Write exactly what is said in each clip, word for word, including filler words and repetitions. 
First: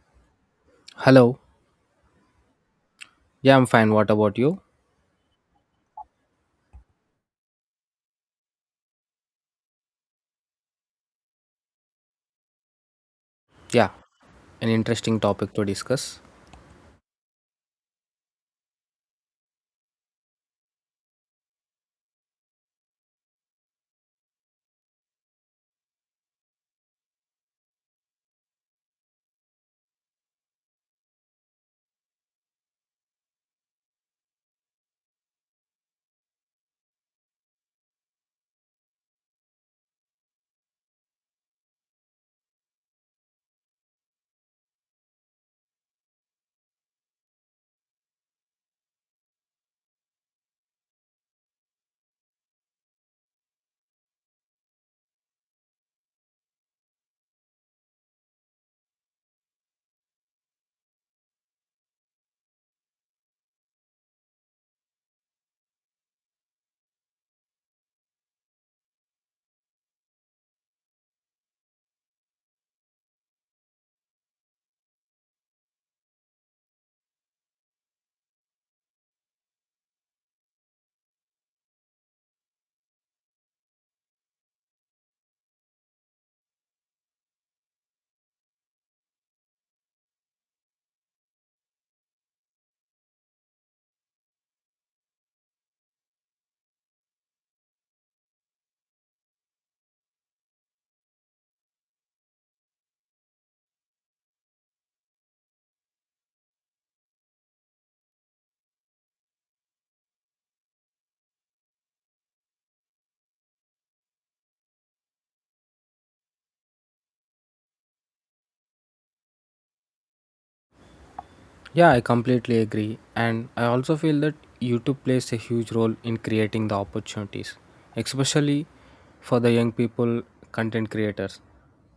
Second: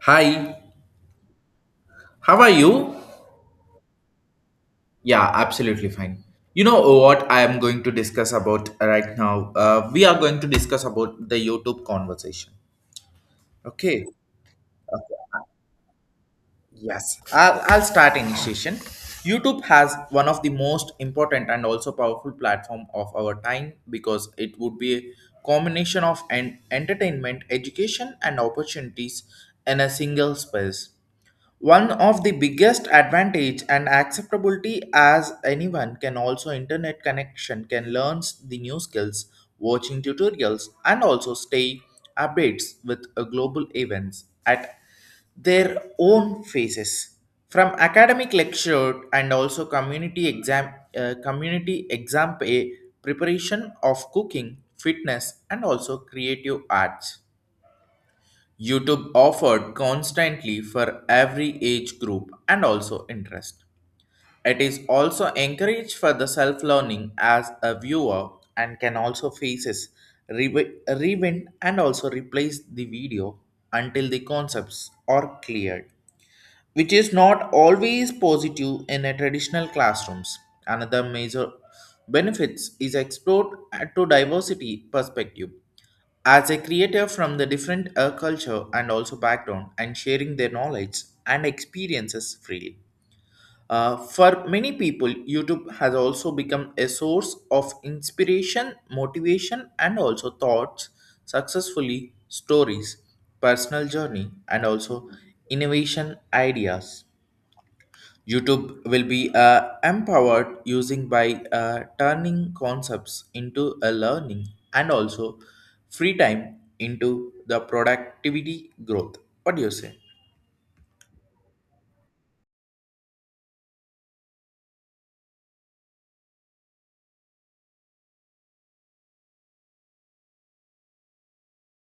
Hi, Hello. how are you? Yeah, I'm fine. What about you? Yeah, absolutely fine. You know what I am going to discuss about right now? Uh, we are going to discuss about the YouTube conversation. Yeah, Okay. an interesting Okay. topic to discuss. Yes, I'll, I'll start initiation. YouTube has one of the most important and also powerful platform of our time, because it would be a combination of an entertainment, education, and opportunities in a single space. One of the biggest advantage and acceptability as anyone can also internet connection can learn the new skills, watching tutorials and also stay updates with uh, global events at their own faces. From academic lecture and also community exam uh, community exam pay, preparation of cooking, fitness and also creative arts, YouTube offered constantly for every age group and also interest. It is also encouraged for the self-learning, as a viewer and can also faces rewi- rewind and also replace the video until the concepts are cleared, which is not always positive in a traditional classrooms. Another major benefits is explored at to diversity perspective as a creator from the different uh, culture and also background and sharing their knowledge and experiences freely. Uh, for many people, YouTube has also become a source of inspiration, motivation, and also thoughts, successfully stories, personal journey, and also innovation ideas. YouTube will be uh, empowered using by uh, turning concepts into a learning and also free time into the productivity growth. What do you say? Yeah, I completely agree. And I also feel that YouTube plays a huge role in creating the opportunities, especially for the young people content creators.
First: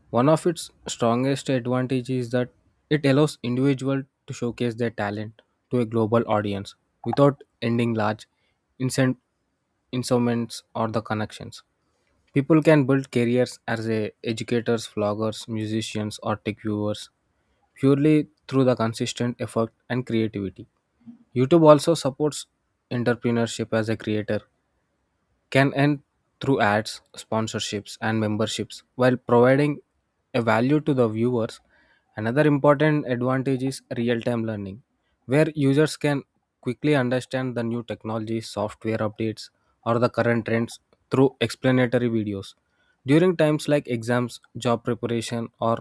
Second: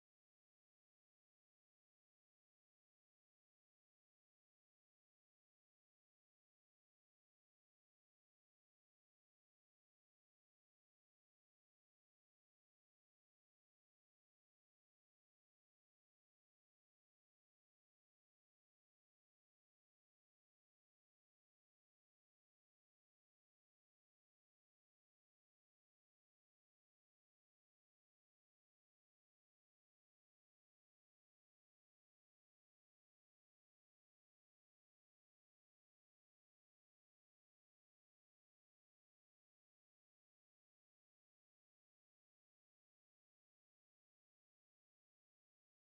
One of its strongest advantages is that it allows individuals to showcase their talent to a global audience without ending large incent- instruments or the connections. People can build careers as a educators, vloggers, musicians, or tech viewers purely through the consistent effort and creativity. YouTube also supports entrepreneurship as a creator can end through ads, sponsorships, and memberships while providing a value to the viewers. Another important advantage is real time learning, where users can quickly understand the new technologies, software updates, or the current trends through explanatory videos. During times like exams, job preparation, or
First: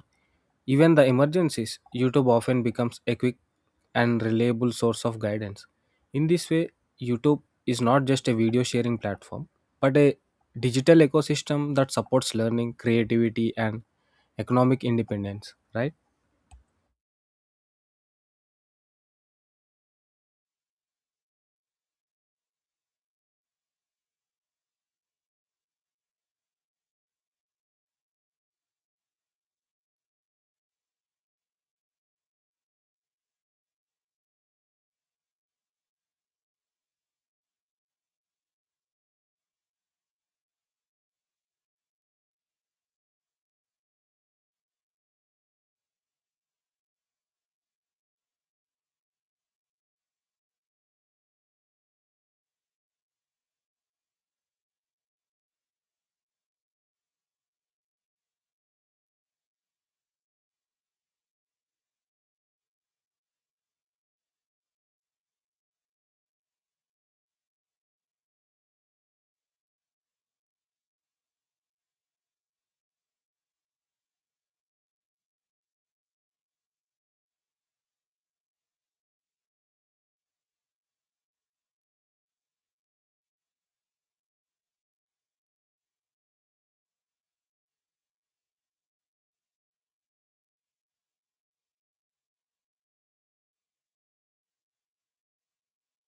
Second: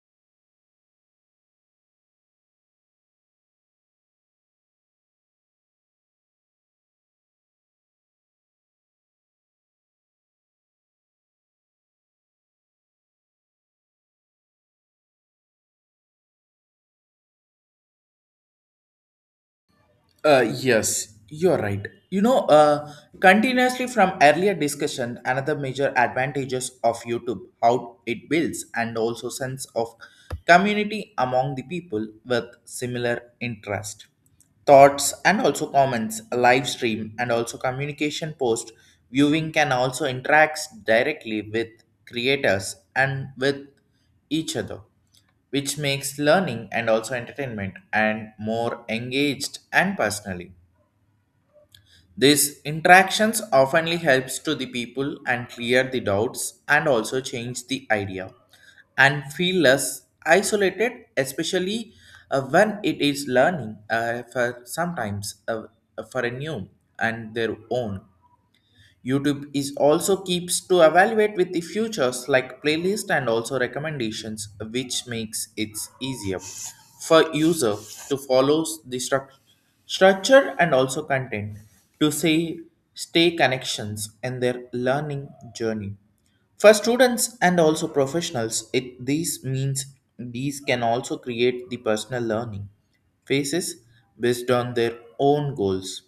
even the emergencies, YouTube often becomes a quick and reliable source of guidance. In this way, YouTube is not just a video sharing platform, but a digital ecosystem that supports learning, creativity, and economic independence, right? Uh, yes, you're right. You know, uh, Continuously from earlier discussion, another major advantages of YouTube, how it builds and also sense of community among the people with similar interest, thoughts and also comments, live stream and also communication post. Viewing can also interact directly with creators and with each other, which makes learning and also entertainment and more engaged and personally. These interactions oftenly helps to the people and clear the doubts and also change the idea and feel less isolated, especially uh, when it is learning uh, for sometimes, uh, for a new and their own. YouTube is also keeps to evaluate with the features like playlist and also recommendations, which makes it easier for user to follow the struc- structure and also content to say stay connections in their learning journey. For students and also professionals, it these means these can also create the personal learning phases based on their own goals.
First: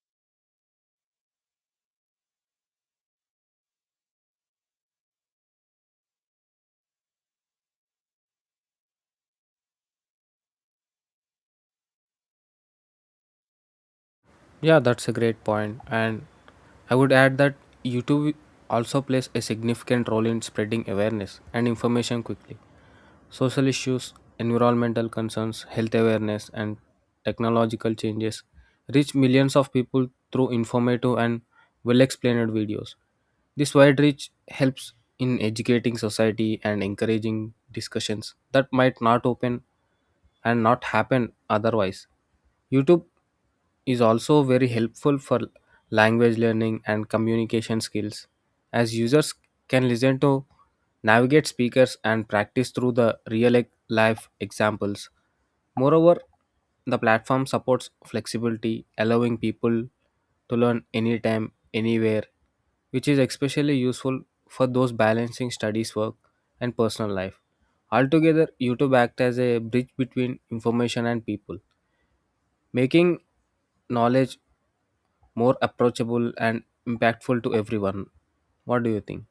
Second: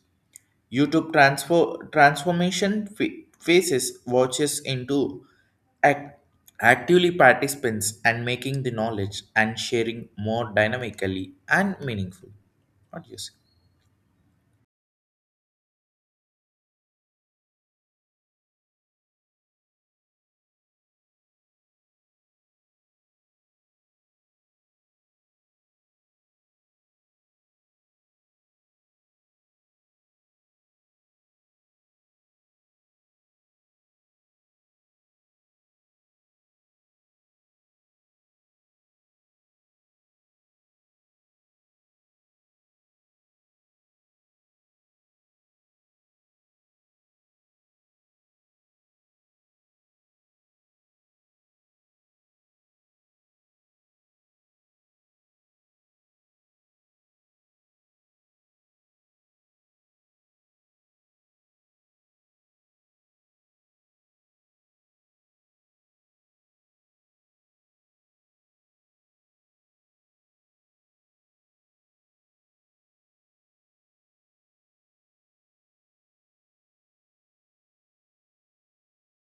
YouTube transfer transformation fa- faces watches into ac- actively participants and making the knowledge and sharing more dynamically and meaningful. What do you say? Yeah, that's a great point. And I would add that YouTube also plays a significant role in spreading awareness and information quickly. Social issues, environmental concerns, health awareness, and technological changes reach millions of people through informative and well explained videos. This wide reach helps in educating society and encouraging discussions that might not open and not happen otherwise. YouTube is also very helpful for language learning and communication skills as users can listen to navigate speakers and practice through the real e- life examples. Moreover, the platform supports flexibility, allowing people to learn anytime, anywhere, which is especially useful for those balancing studies, work, and personal life. Altogether, YouTube acts as a bridge between information and people, making knowledge more approachable and impactful to everyone. What do you think?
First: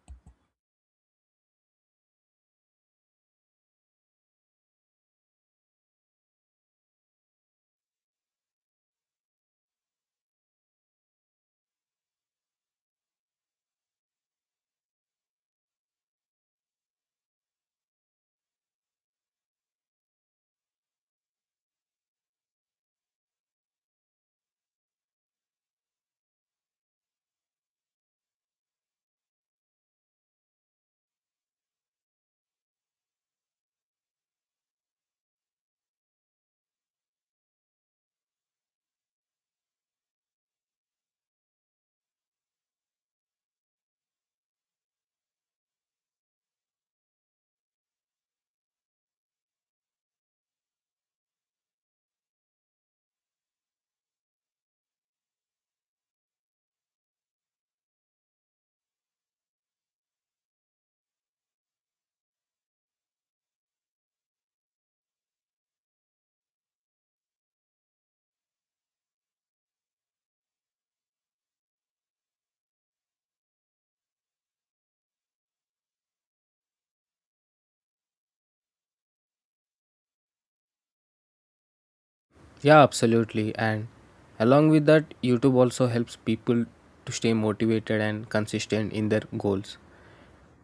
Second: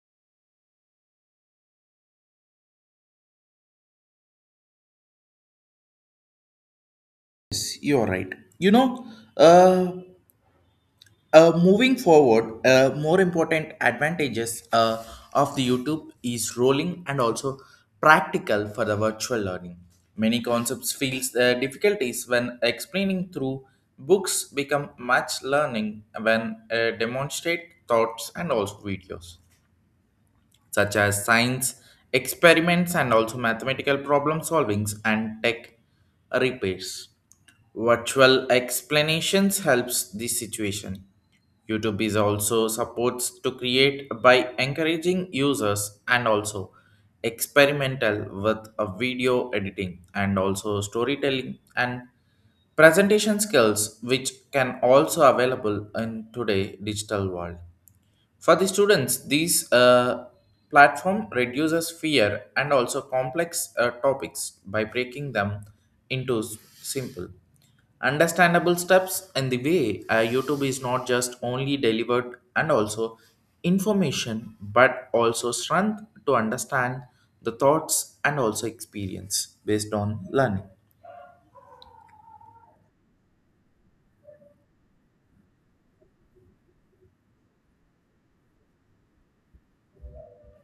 You're right. You know, uh, Uh, moving forward, uh, more important advantages uh, of the YouTube is rolling and also practical for the virtual learning. Many concepts feels uh, difficulties when explaining through books become much learning when uh, demonstrate thoughts and also videos such as science experiments and also mathematical problem solvings and tech repairs. Virtual explanations helps this situation. YouTube is also supports to create by encouraging users and also experimental with a video editing and also storytelling and presentation skills, which can also available in today digital world. For the students, these uh, platform reduces fear and also complex uh, topics by breaking them into s- simple, understandable steps. And the way uh, YouTube is not just only delivered and also information, but also strength to understand the thoughts and also experience based on learning. Yeah, absolutely. And along with that, YouTube also helps people to stay motivated and consistent in their goals.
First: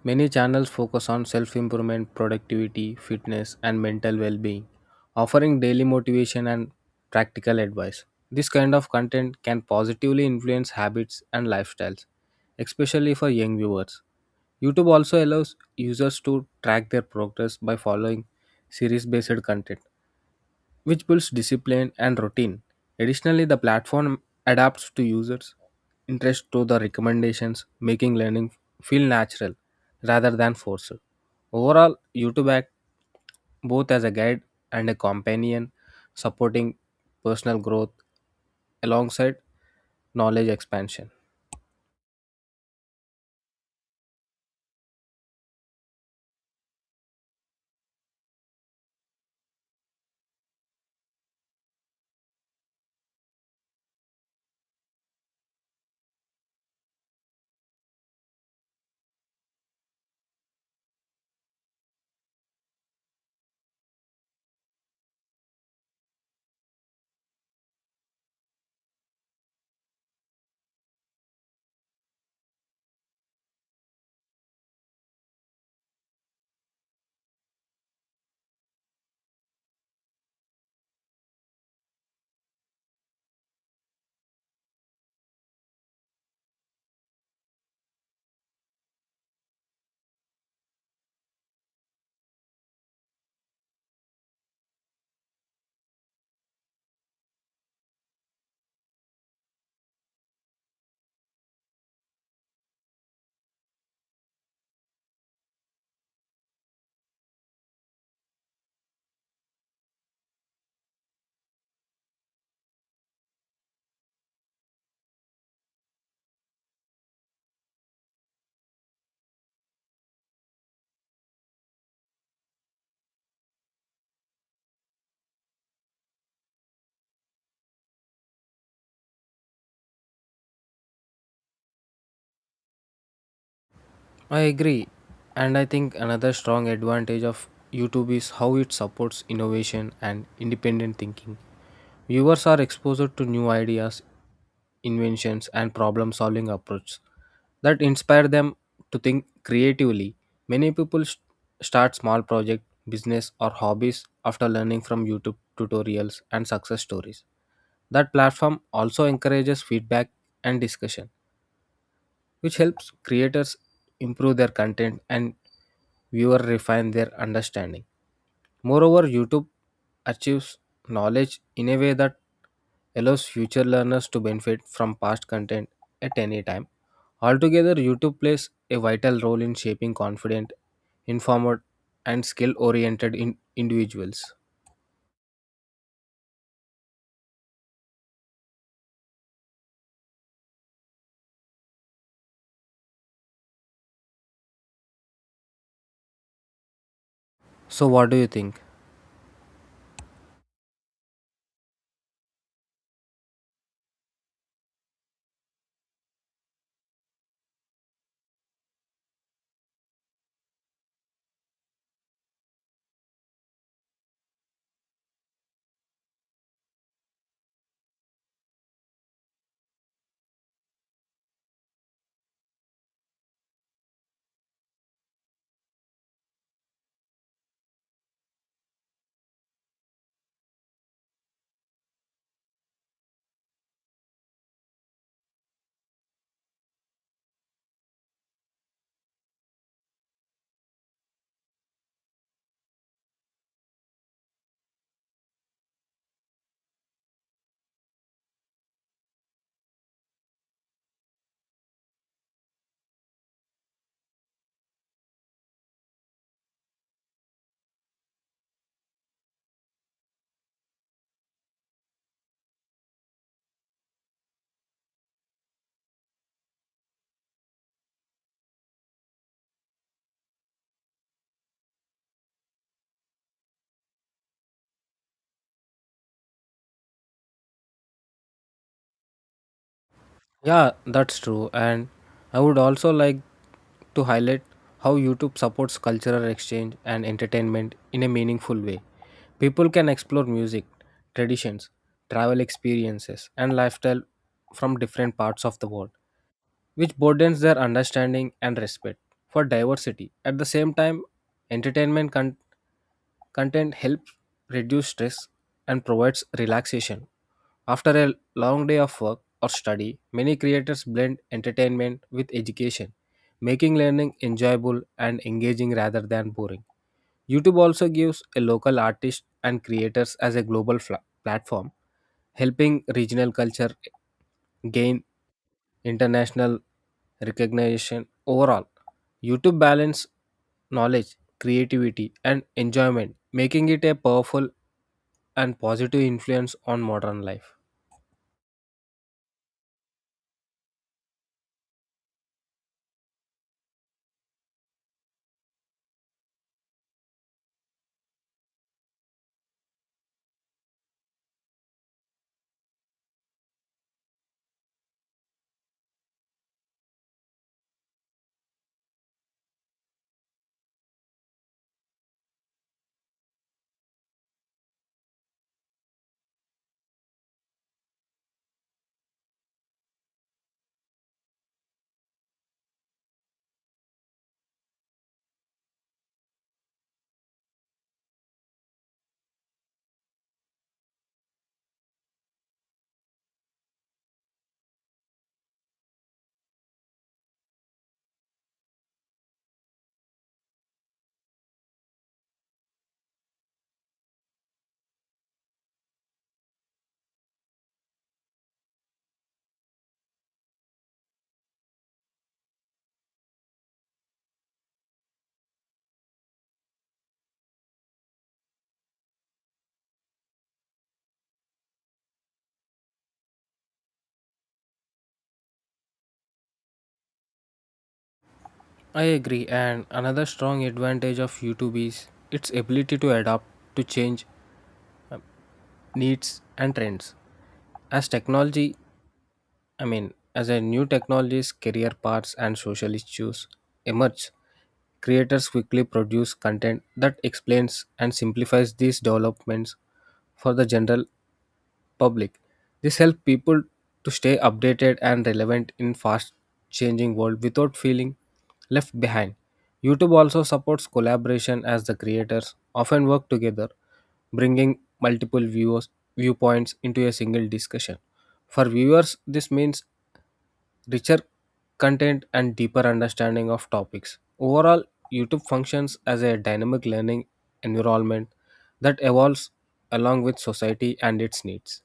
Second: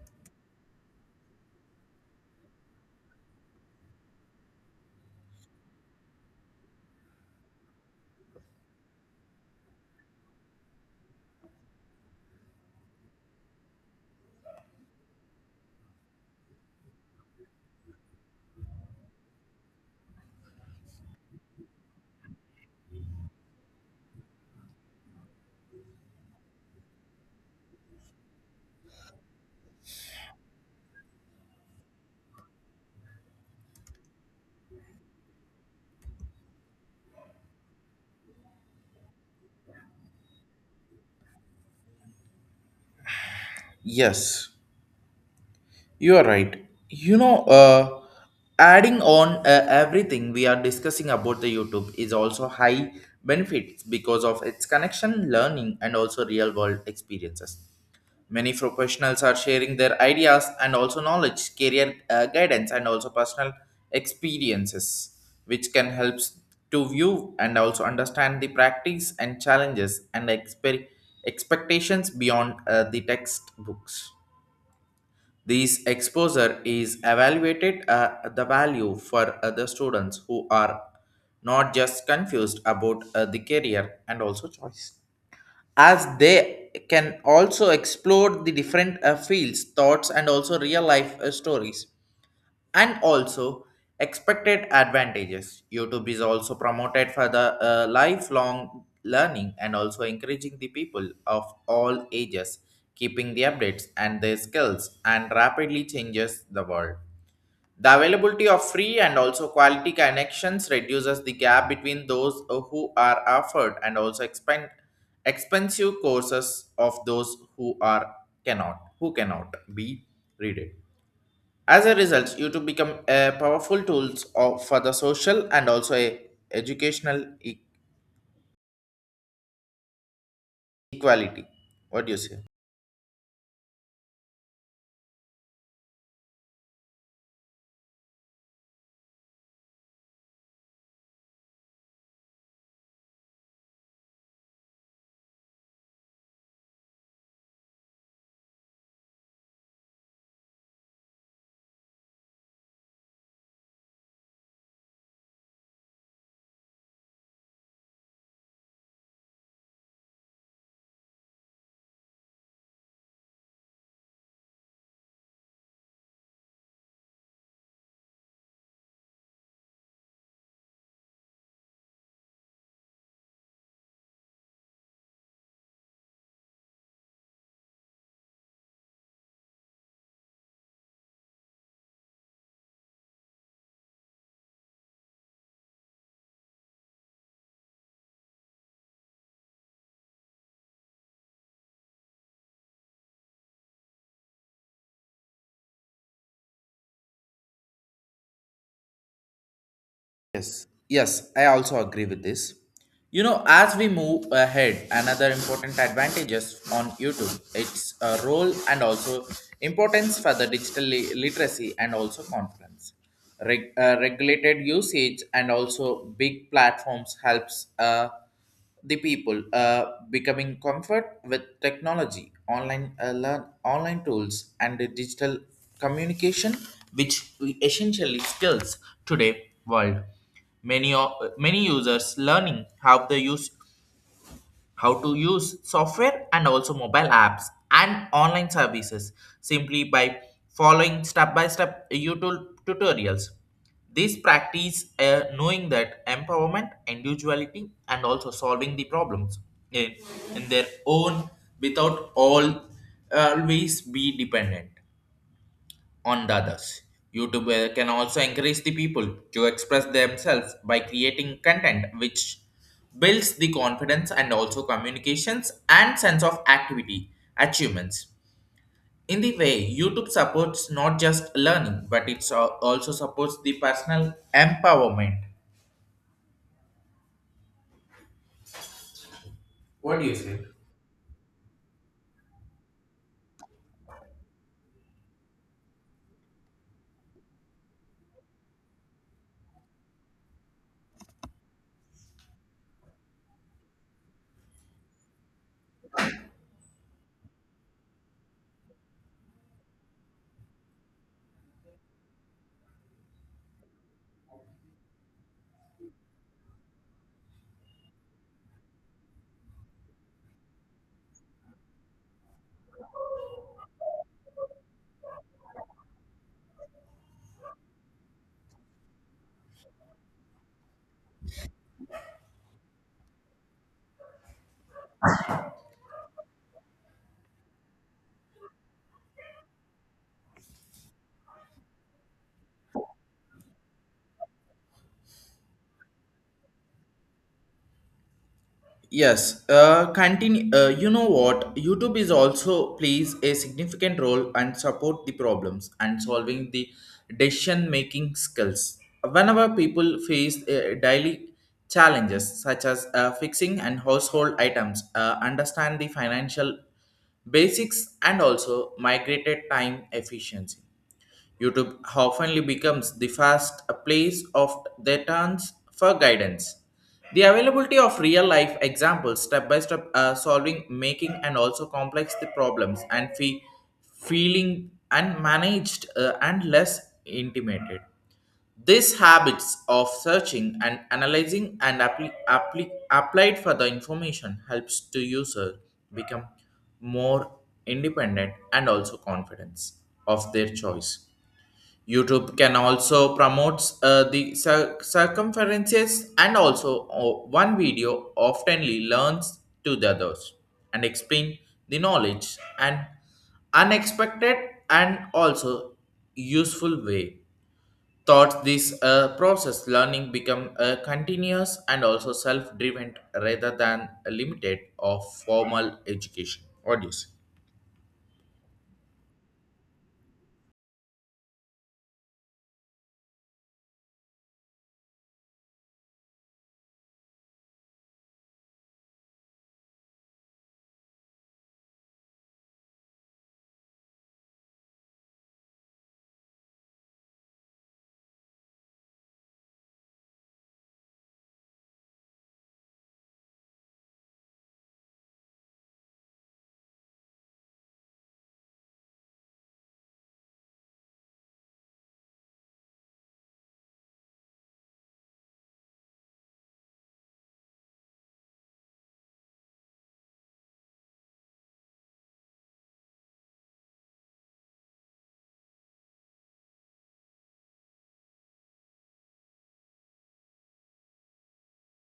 Many channels focus on self improvement, productivity, fitness, and mental well being, offering daily motivation and practical advice. This kind of content can positively influence habits and lifestyles, especially for young viewers. YouTube also allows users to track their progress by following series based content, which builds discipline and routine. Additionally, the platform adapts to users' interest to the recommendations, making learning feel natural rather than forced. Overall, YouTube acts both as a guide and a companion, supporting personal growth alongside knowledge expansion. Yes. You are right. You know, uh, Adding on uh, everything we are discussing about, the YouTube is also high benefits because of its connection, learning, and also real world experiences. Many professionals are sharing their ideas and also knowledge, career uh, guidance, and also personal experiences, which can help to view and also understand the practice and challenges and exper- expectations beyond uh, the textbooks. This exposure is evaluated at the value for other students who are not just confused about uh, the career and also choice, as they can also explore the different uh, fields, thoughts, and also real life uh, stories and also expected advantages. YouTube is also promoted for the uh, lifelong learning and also encouraging the people of all ages, keeping the updates and their skills and rapidly changes the world. The availability of free and also quality connections reduces the gap between those who are offered and also expand expensive courses of those who are cannot who cannot be read it. As a result, YouTube become a powerful tools of, for the social and also a educational e- equality. What do you say? I agree. And I think another strong advantage of YouTube is how it supports innovation and independent thinking. Viewers are exposed to new ideas, inventions, and problem solving approaches that inspire them to think creatively. Many people st- start small projects, business, or hobbies after learning from YouTube tutorials and success stories. That platform also encourages feedback and discussion which helps creators improve their content and viewer refine their understanding. Moreover, YouTube achieves knowledge in a way that allows future learners to benefit from past content at any time. Altogether, YouTube plays a vital role in shaping confident, informed, and skill oriented in individuals. So, what do you think? Yes, yes, I also agree with this. You know, as we move ahead, another important advantages on YouTube, its uh, role and also importance for the digital li- literacy and also confidence. Reg- uh, regulated usage and also big platforms helps. Uh, the people uh, becoming comfort with technology, online uh, learn online tools, and the digital communication, which we essentially skills today world. Many of Many users learning how to use how to use software and also mobile apps and online services simply by following step by step YouTube tutorials. This practice uh, knowing that empowerment, individuality, and also solving the problems in, in their own, without all always be dependent on the others. YouTube uh, can also encourage the people to express themselves by creating content, which builds the confidence and also communications and sense of activity achievements. In the way, YouTube supports not just learning, but it also supports the personal empowerment. What do you say? Yeah, that's true. And I would also like to highlight how YouTube supports cultural exchange and entertainment in a meaningful way. People can explore music, traditions, travel experiences, and lifestyle from different parts of the world, which broadens their understanding and respect for diversity. At the same time, entertainment con- Content helps reduce stress and provides relaxation. After a long day of work or study, many creators blend entertainment with education, making learning enjoyable and engaging rather than boring. YouTube also gives a local artist and creators as a global fla- platform, helping regional culture gain international recognition. Overall, YouTube balance knowledge, creativity and enjoyment, making it a powerful and positive influence on modern life. Yes, uh, continue. Uh, you know what? YouTube is also plays a significant role and support the problems and solving the decision making skills. Whenever people face uh, daily challenges such as uh, fixing and household items, uh, understand the financial basics and also migrated time efficiency, YouTube often becomes the first place of their turns for guidance. The availability of real life examples, step by step uh, solving, making, and also complex the problems and fe- feeling unmanaged uh, and less intimated. These habits of searching and analyzing and appli- appli- applied for the information helps to user become more independent and also confidence of their choice. YouTube can also promotes uh, the cir- circumferences and also uh, one video oftenly learns to the others and explain the knowledge and unexpected and also useful way. Thought this uh, process learning become uh, continuous and also self-driven rather than limited of formal education. What do you say? I agree, and another strong advantage of YouTube is its ability to adapt to change needs and trends. As technology I mean, as a new technologies, career paths, and social issues emerge, creators quickly produce content that explains and simplifies these developments for the general public. This helps people to stay updated and relevant in fast changing world without feeling left behind. YouTube also supports collaboration as the creators often work together, bringing multiple viewers viewpoints into a single discussion. For viewers, this means richer content, and deeper understanding of topics. Overall, YouTube functions as a dynamic learning environment that evolves along with society and its needs.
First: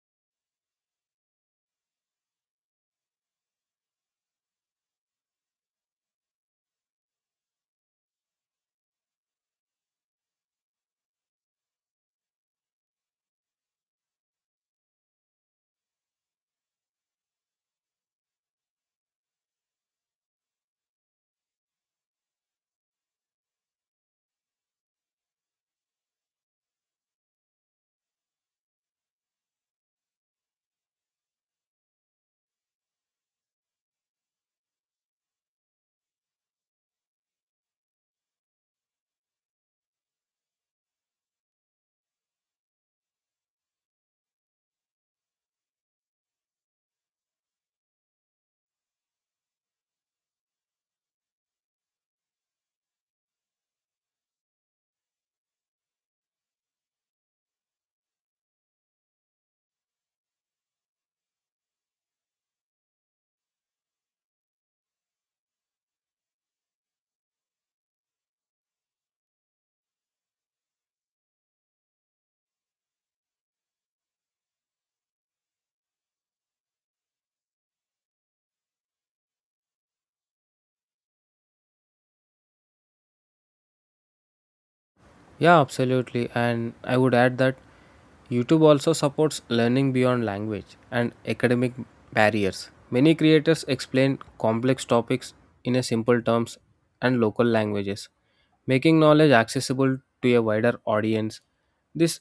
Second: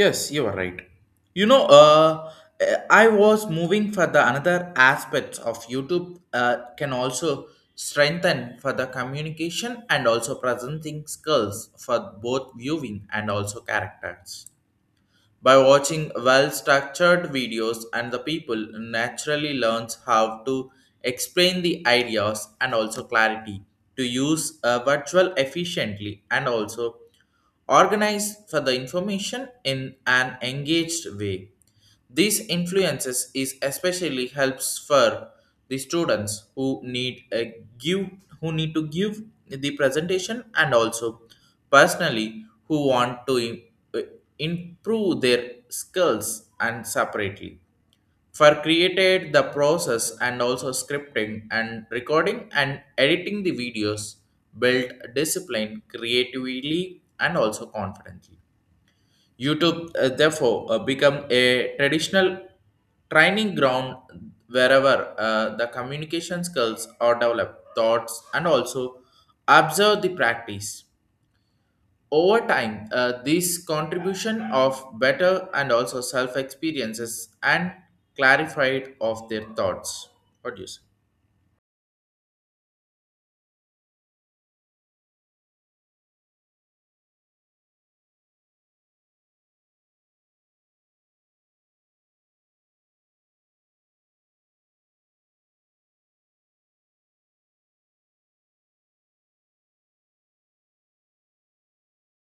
Yes, you are right. You know, uh, uh, I was moving for the another aspects of YouTube uh, can also strengthen for the communication and also presenting skills for both viewing and also characters. By watching well-structured videos and the people naturally learns how to explain the ideas and also clarity, to use a virtual efficiently and also organize for the information in an engaged way. These influences is especially helps for the students who need a give who need to give the presentation, and also personally who want to im- uh, improve their skills, and separately for created the process and also scripting and recording and editing the videos build discipline creatively and also confidently. YouTube, uh, therefore, uh, become a traditional training ground wherever uh, the communication skills are developed, thoughts, and also observe the practice. Over time, uh, this contribution of better and also self experiences and clarified of their thoughts. What do you say? Yeah, absolutely. And I would add that YouTube also supports learning beyond language and academic barriers. Many creators explain complex topics in a simple terms and local languages, making knowledge accessible to a wider audience. This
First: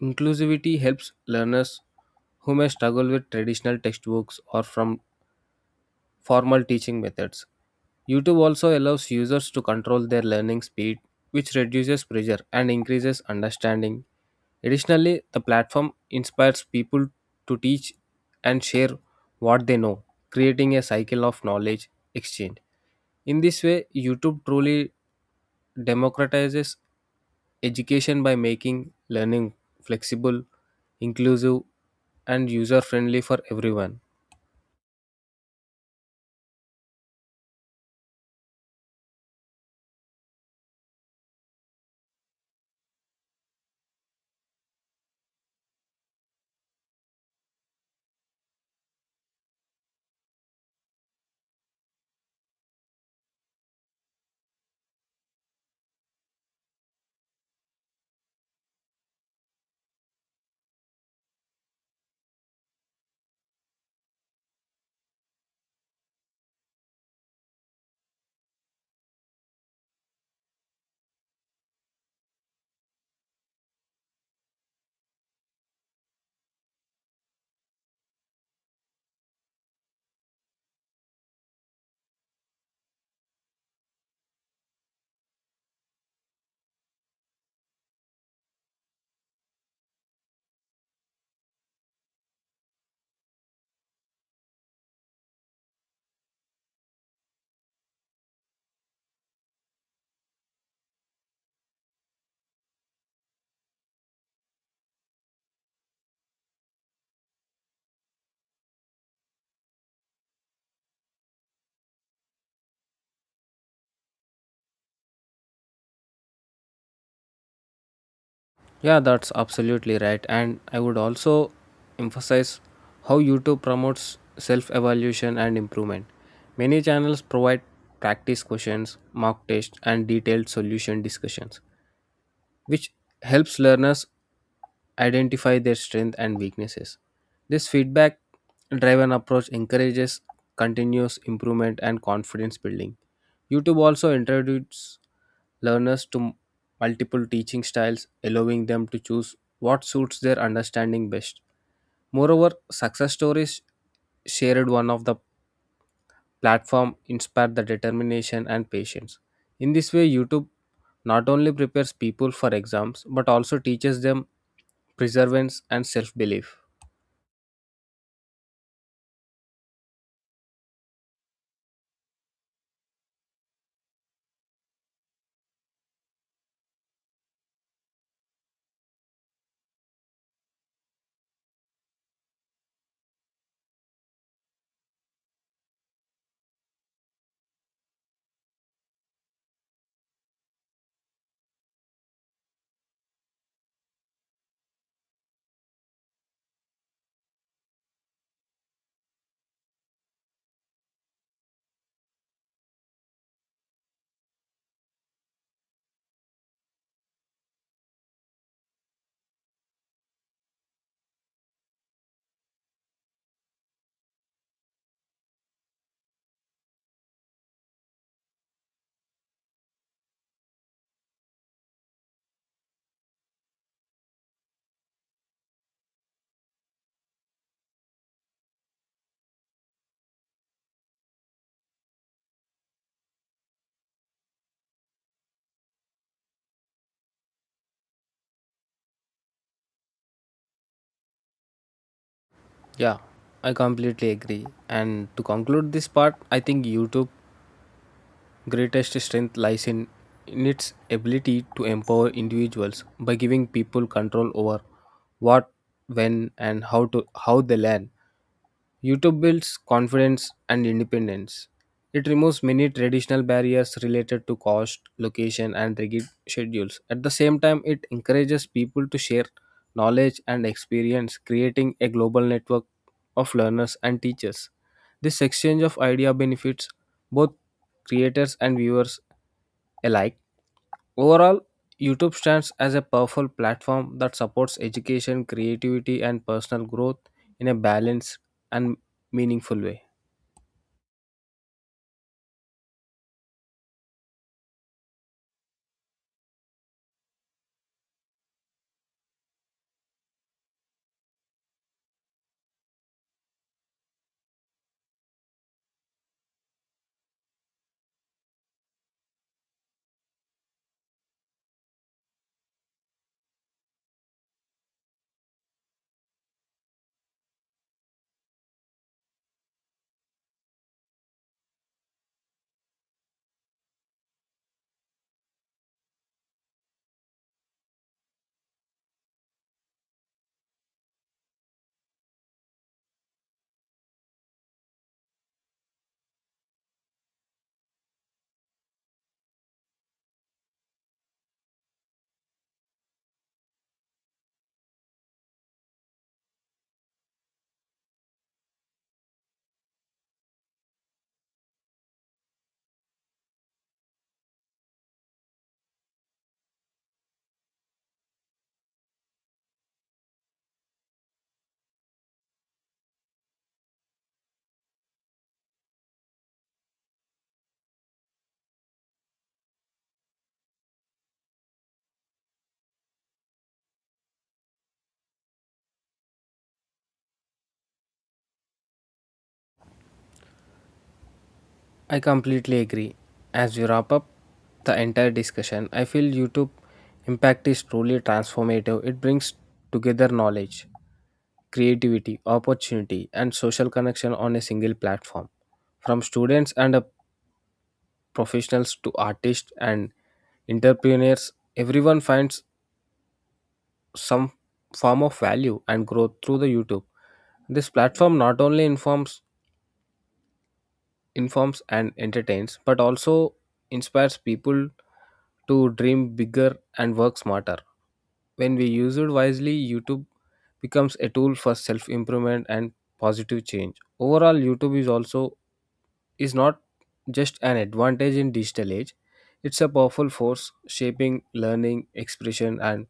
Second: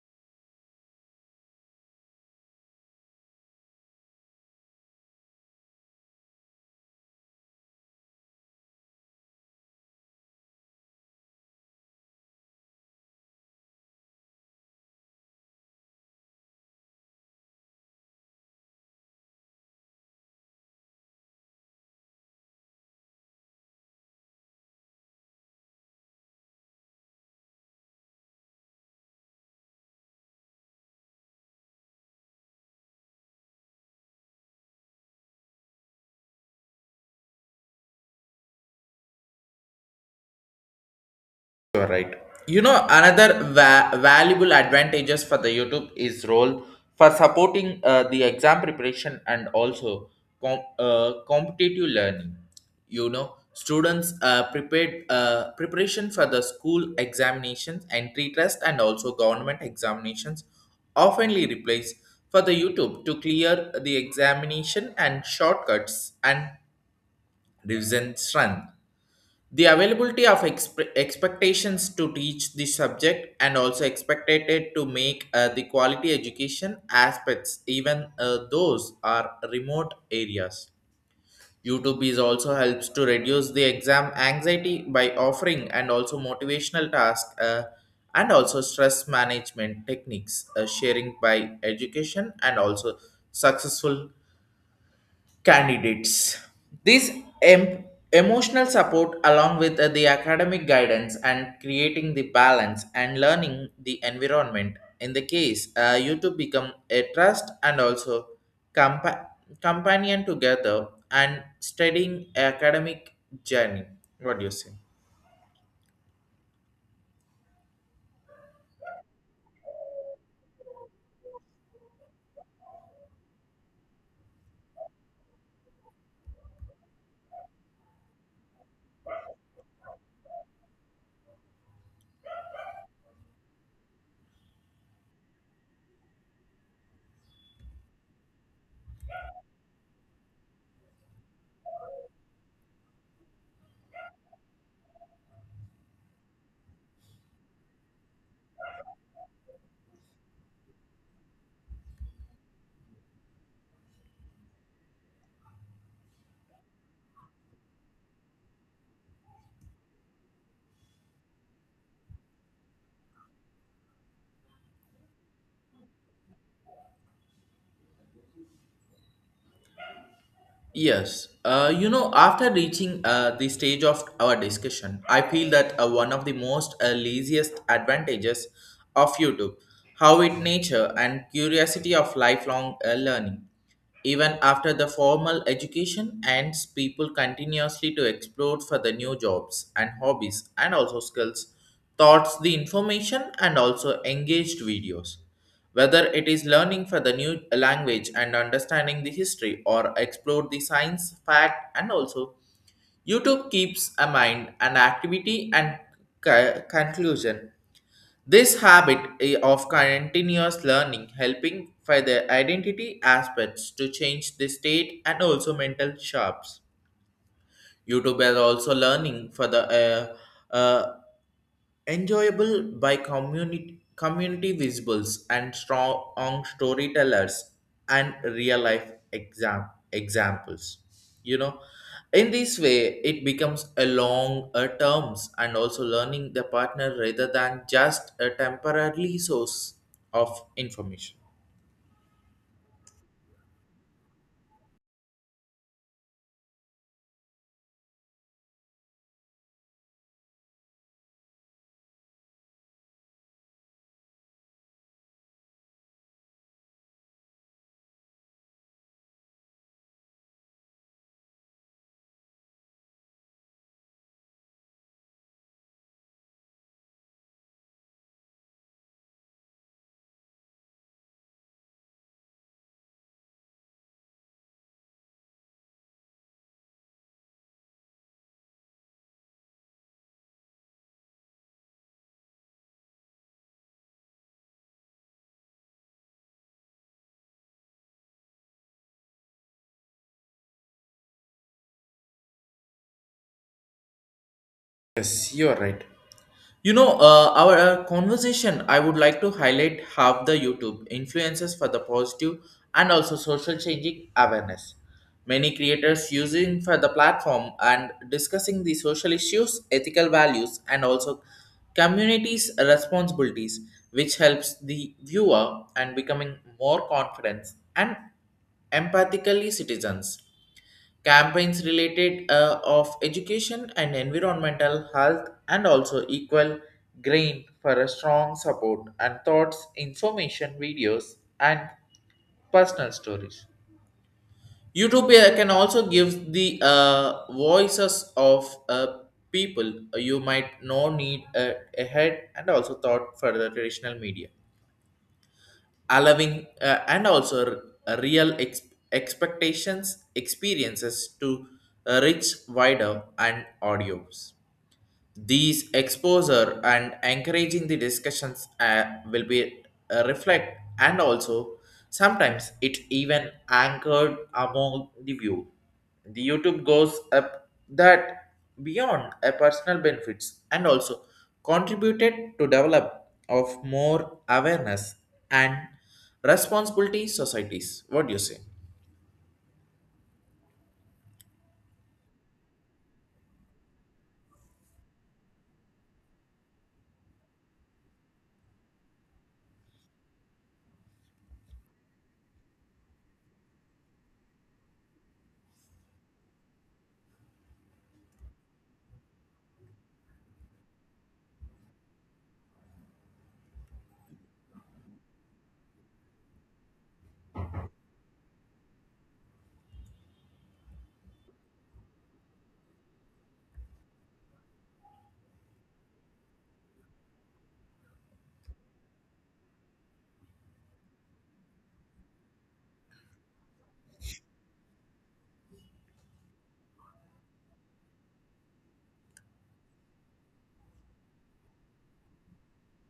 inclusivity helps learners who may struggle with traditional textbooks or from formal teaching methods. YouTube also allows users to control their learning speed, which reduces pressure and increases understanding. Additionally, the platform inspires people to teach and share what they know, creating a cycle of knowledge exchange. In this way, YouTube truly democratizes education by making learning flexible, inclusive, and user friendly for everyone. You're right. You know, another va- valuable advantages for the YouTube is role for supporting uh, the exam preparation and also com- uh, competitive learning. You know, students uh, prepared uh, preparation for the school examinations, entry test, and also government examinations oftenly replace for the YouTube to clear the examination and shortcuts and revision strength. The availability of exp- expectations to teach the subject and also expected to make uh, the quality education aspects, even uh, those are remote areas. YouTube is also helps to reduce the exam anxiety by offering and also motivational tasks uh, and also stress management techniques, uh, sharing by education and also successful candidates. This em- emotional support, along with uh, the academic guidance and creating the balance and learning the environment, in the case uh, you to become a trust and also compa- companion together and studying academic journey. What do you say? Yeah, that's absolutely right. And I would also emphasize how YouTube promotes self evaluation and improvement. Many channels provide practice questions, mock tests, and detailed solution discussions, which helps learners identify their strengths and weaknesses. This feedback driven approach encourages continuous improvement and confidence building. YouTube also introduces learners to multiple teaching styles, allowing them to choose what suits their understanding best. Moreover, success stories shared one of the platform inspire the determination and patience. In this way, YouTube not only prepares people for exams but also teaches them perseverance and self belief. Yes, uh, you know, after reaching uh, the stage of our discussion, I feel that uh, one of the most uh, laziest advantages of YouTube, how it nature and curiosity of lifelong uh, learning. Even after the formal education ends, people continuously to explore for the new jobs and hobbies and also skills, thoughts, the information and also engaged videos. Whether it is learning for the new language and understanding the history or explore the science fact and also YouTube keeps a mind an activity and co- conclusion. This habit eh, of continuous learning helping for the identity aspects to change the state and also mental sharps. YouTube is also learning for the uh, uh, enjoyable by community community visuals and strong storytellers and real life exam examples you know in this way it becomes a long uh, terms and also learning the partner rather than just a temporarily source of information. Yeah, I completely agree. And to conclude this part, I think YouTube greatest strength lies in in its ability to empower individuals by giving people control over what, when and how to how they learn. YouTube builds confidence and independence. It removes many traditional barriers related to cost, location, and rigid schedules. At the same time, it encourages people to share knowledge and experience, creating a global network of learners and teachers. This exchange of idea benefits both creators and viewers alike. Overall, YouTube stands as a powerful platform that supports education, creativity, and personal growth in a balanced and meaningful way. Yes, you're right. You know, uh, our uh, conversation, I would like to highlight how the YouTube influences for the positive and also social changing awareness. Many creators using for the platform and discussing the social issues, ethical values, and also communities' responsibilities, which helps the viewer and becoming more confident and empathically citizens campaigns related uh, of education and environmental health and also equal grain for a strong support and thoughts information videos and personal stories. YouTube uh, can also give the uh, voices of uh, people you might know need uh, ahead and also thought for the traditional media allowing uh, and also r- uh, real ex- expectations experiences to uh, reach wider and audios. These exposure and encouraging the discussions uh, will be uh, reflect and also sometimes it even anchored among the view. The YouTube goes up that beyond a personal benefits and also contributed to develop of more awareness and responsibility societies. What do you say? I completely agree. As we wrap up the entire discussion, I feel YouTube impact is truly transformative. It brings together knowledge, creativity, opportunity, and social connection on a single platform. From students and uh, professionals to artists and entrepreneurs, everyone finds some form of value and growth through the YouTube. This platform not only informs informs and entertains but also inspires people to dream bigger and work smarter. When we use it wisely, YouTube becomes a tool for self-improvement and positive change. Overall, YouTube is also is not just an advantage in digital age. It's a powerful force shaping learning, expression and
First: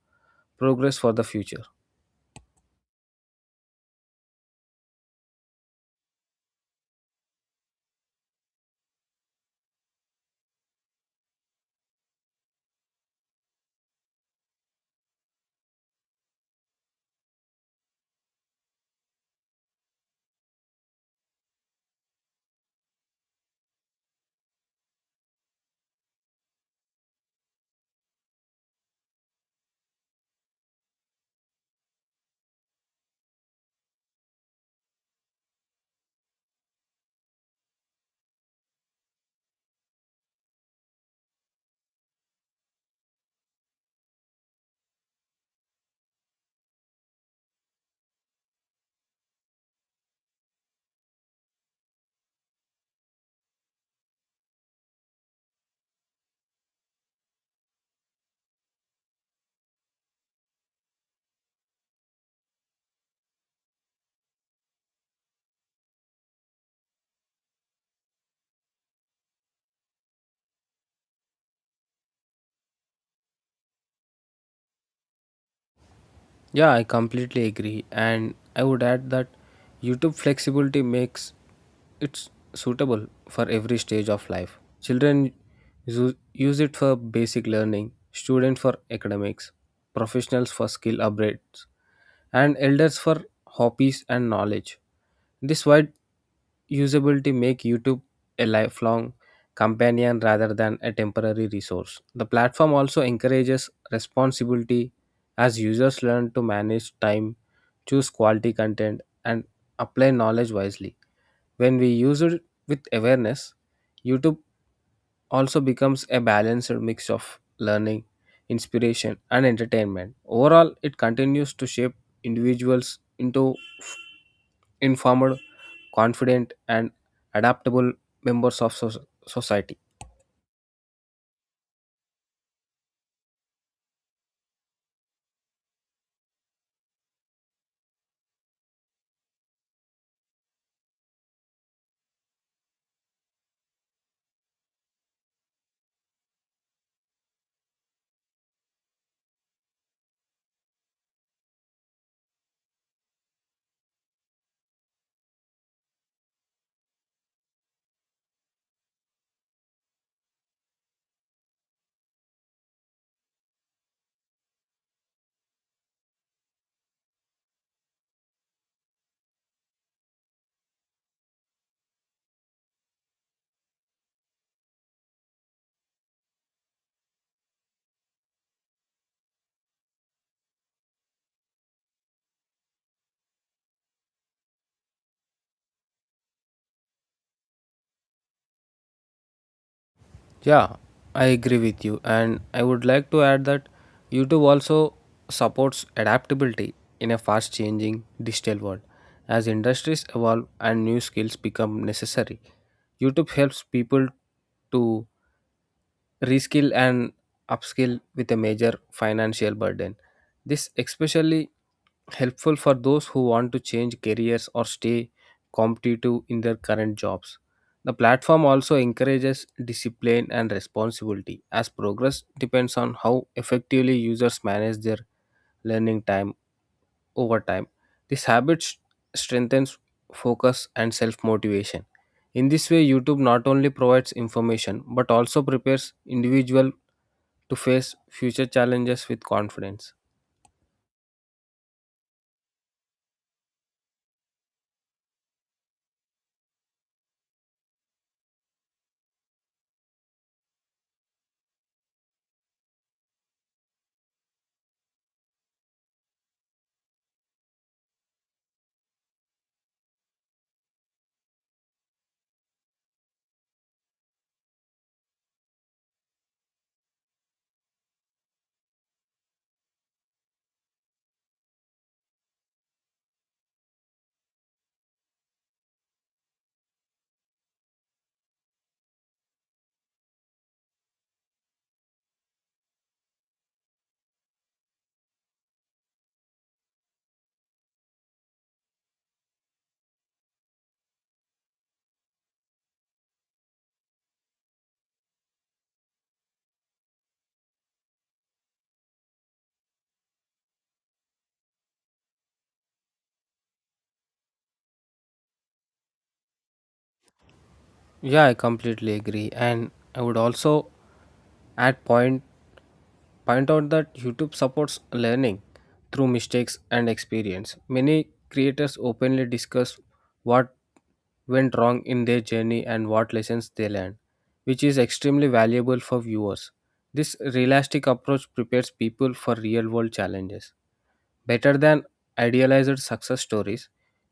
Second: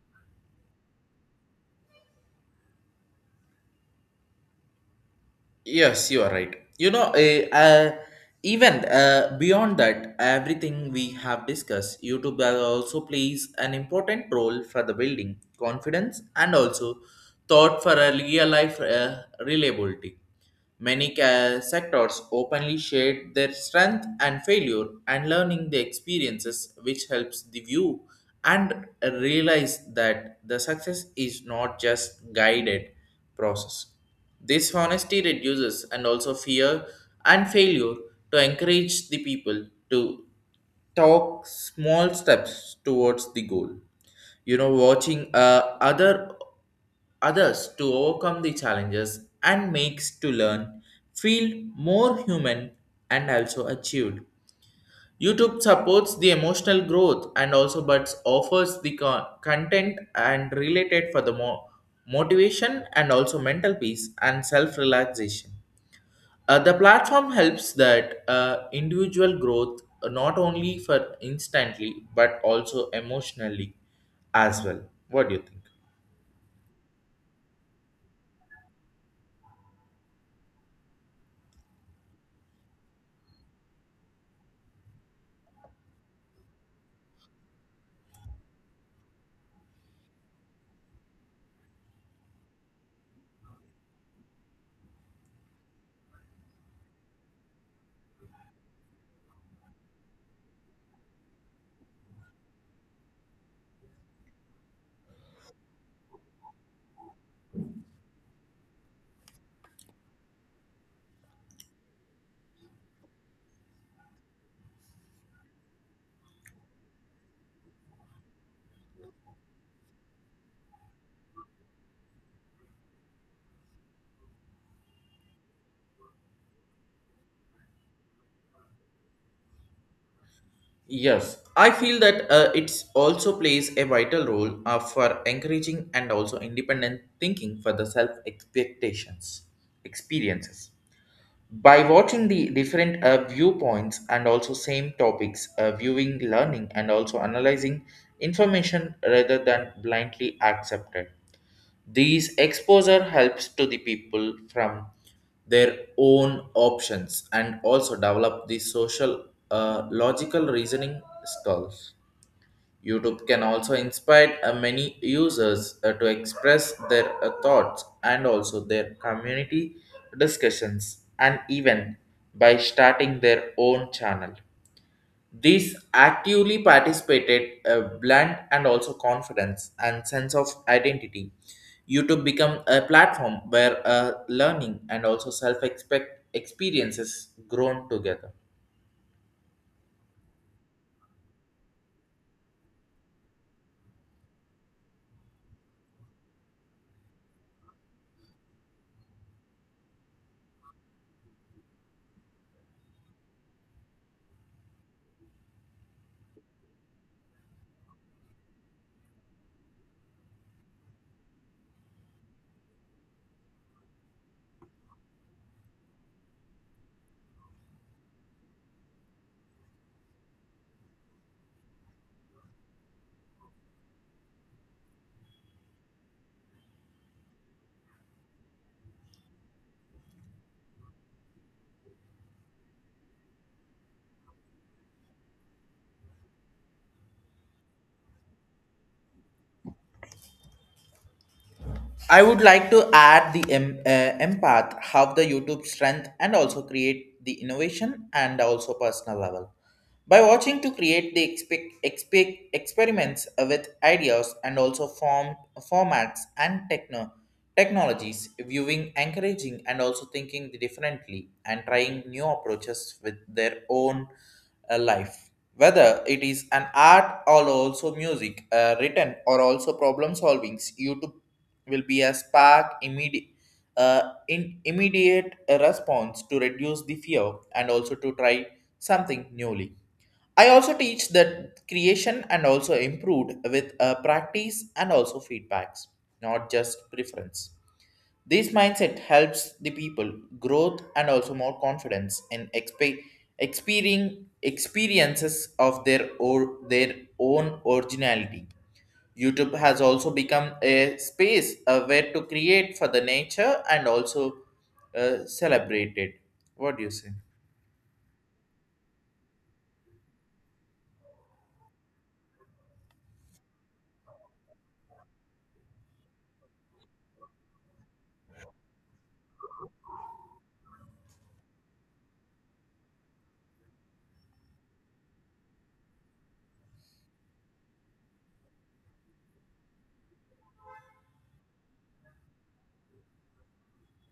progress for the future. Yes, you are right. You know, eh, uh, even uh, beyond that, everything we have discussed, YouTube also plays an important role for the building confidence and also thought for a real life uh, reliability. Many ca- sectors openly shared their strength and failure and learning the experiences, which helps the view and realize that the success is not just guided process. This honesty reduces and also fear and failure to encourage the people to talk small steps towards the goal. You know, watching uh, other others to overcome the challenges and makes to learn feel more human and also achieved. YouTube supports the emotional growth and also but offers the con- content and related for the mo- motivation and also mental peace and self relaxation. Uh, the platform helps that uh, individual growth uh, not only for instantly but also emotionally as well. What do you think? Yeah, I completely agree. And I would add that YouTube flexibility makes it suitable for every stage of life. Children usu- use it for basic learning, students for academics, professionals for skill upgrades, and elders for hobbies and knowledge. This wide usability make YouTube a lifelong companion rather than a temporary resource. The platform also encourages responsibility as users learn to manage time, choose quality content and apply knowledge wisely. When we use it with awareness, YouTube also becomes a balanced mix of learning, inspiration and entertainment. Overall, it continues to shape individuals into informed, confident and adaptable members of soc- society. Yes, I feel that uh, it also plays a vital role uh, for encouraging and also independent thinking for the self expectations experiences. By watching the different uh, viewpoints and also same topics, uh, viewing, learning, and also analyzing information rather than blindly accepted. These exposure helps to the people from their own options and also develop the social uh, logical reasoning skills. YouTube can also inspire uh, many users uh, to express their uh, thoughts and also their community discussions and even by starting their own channel. These actively participated uh, blend and also confidence and sense of identity. YouTube become a platform where uh, learning and also self expect experiences grown together. Yeah, I agree with you, and I would like to add that YouTube also supports adaptability in a fast changing digital world. As industries evolve and new skills become necessary, YouTube helps people to reskill and upskill with a major financial burden. This especially helpful for those who want to change careers or stay competitive in their current jobs. The platform also encourages discipline and responsibility, as progress depends on how effectively users manage their learning time over time. This habit s- strengthens focus and self motivation. In this way, YouTube not only provides information but also prepares individuals to face future challenges with confidence. I would like to add the em- uh, empath, have the YouTube strength, and also create the innovation and also personal level. By watching to create the expe- expe- experiments with ideas and also form formats and techno technologies, viewing, encouraging, and also thinking differently and trying new approaches with their own uh, life. Whether it is an art or also music, uh, written or also problem solvings, YouTube will be a spark immediate uh, in immediate response to reduce the fear and also to try something newly. I also teach that creation and also improved with uh, practice and also feedbacks, not just preference. This mindset helps the people growth and also more confidence in exp- experiencing experiences of their or their own originality. YouTube has also become a space uh, where to create for the nature and also uh, celebrate it. What do you say? Yeah, I completely agree. And I would also add point point out that YouTube supports learning through mistakes and experience. Many creators openly discuss what went wrong in their journey and what lessons they learned, which is extremely valuable for viewers. This realistic approach prepares people for real world challenges. Better than idealized success stories,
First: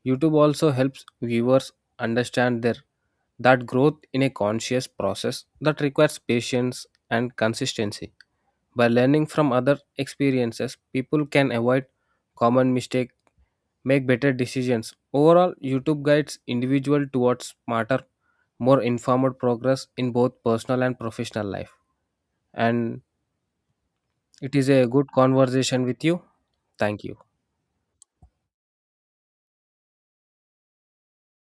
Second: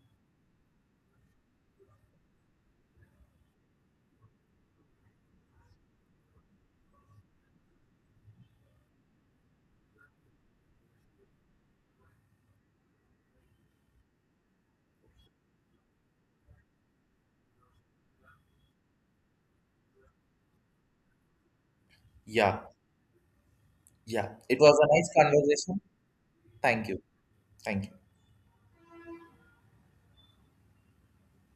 YouTube also helps viewers understand their that growth in a conscious process that requires patience and consistency. By learning from other experiences, people can avoid common mistakes, make better decisions. Overall, YouTube guides individual towards smarter, more informed progress in both personal and professional life. Yeah, And yeah. it It is was a a nice good conversation. conversation with you. Thank you. Thank you. Thank you.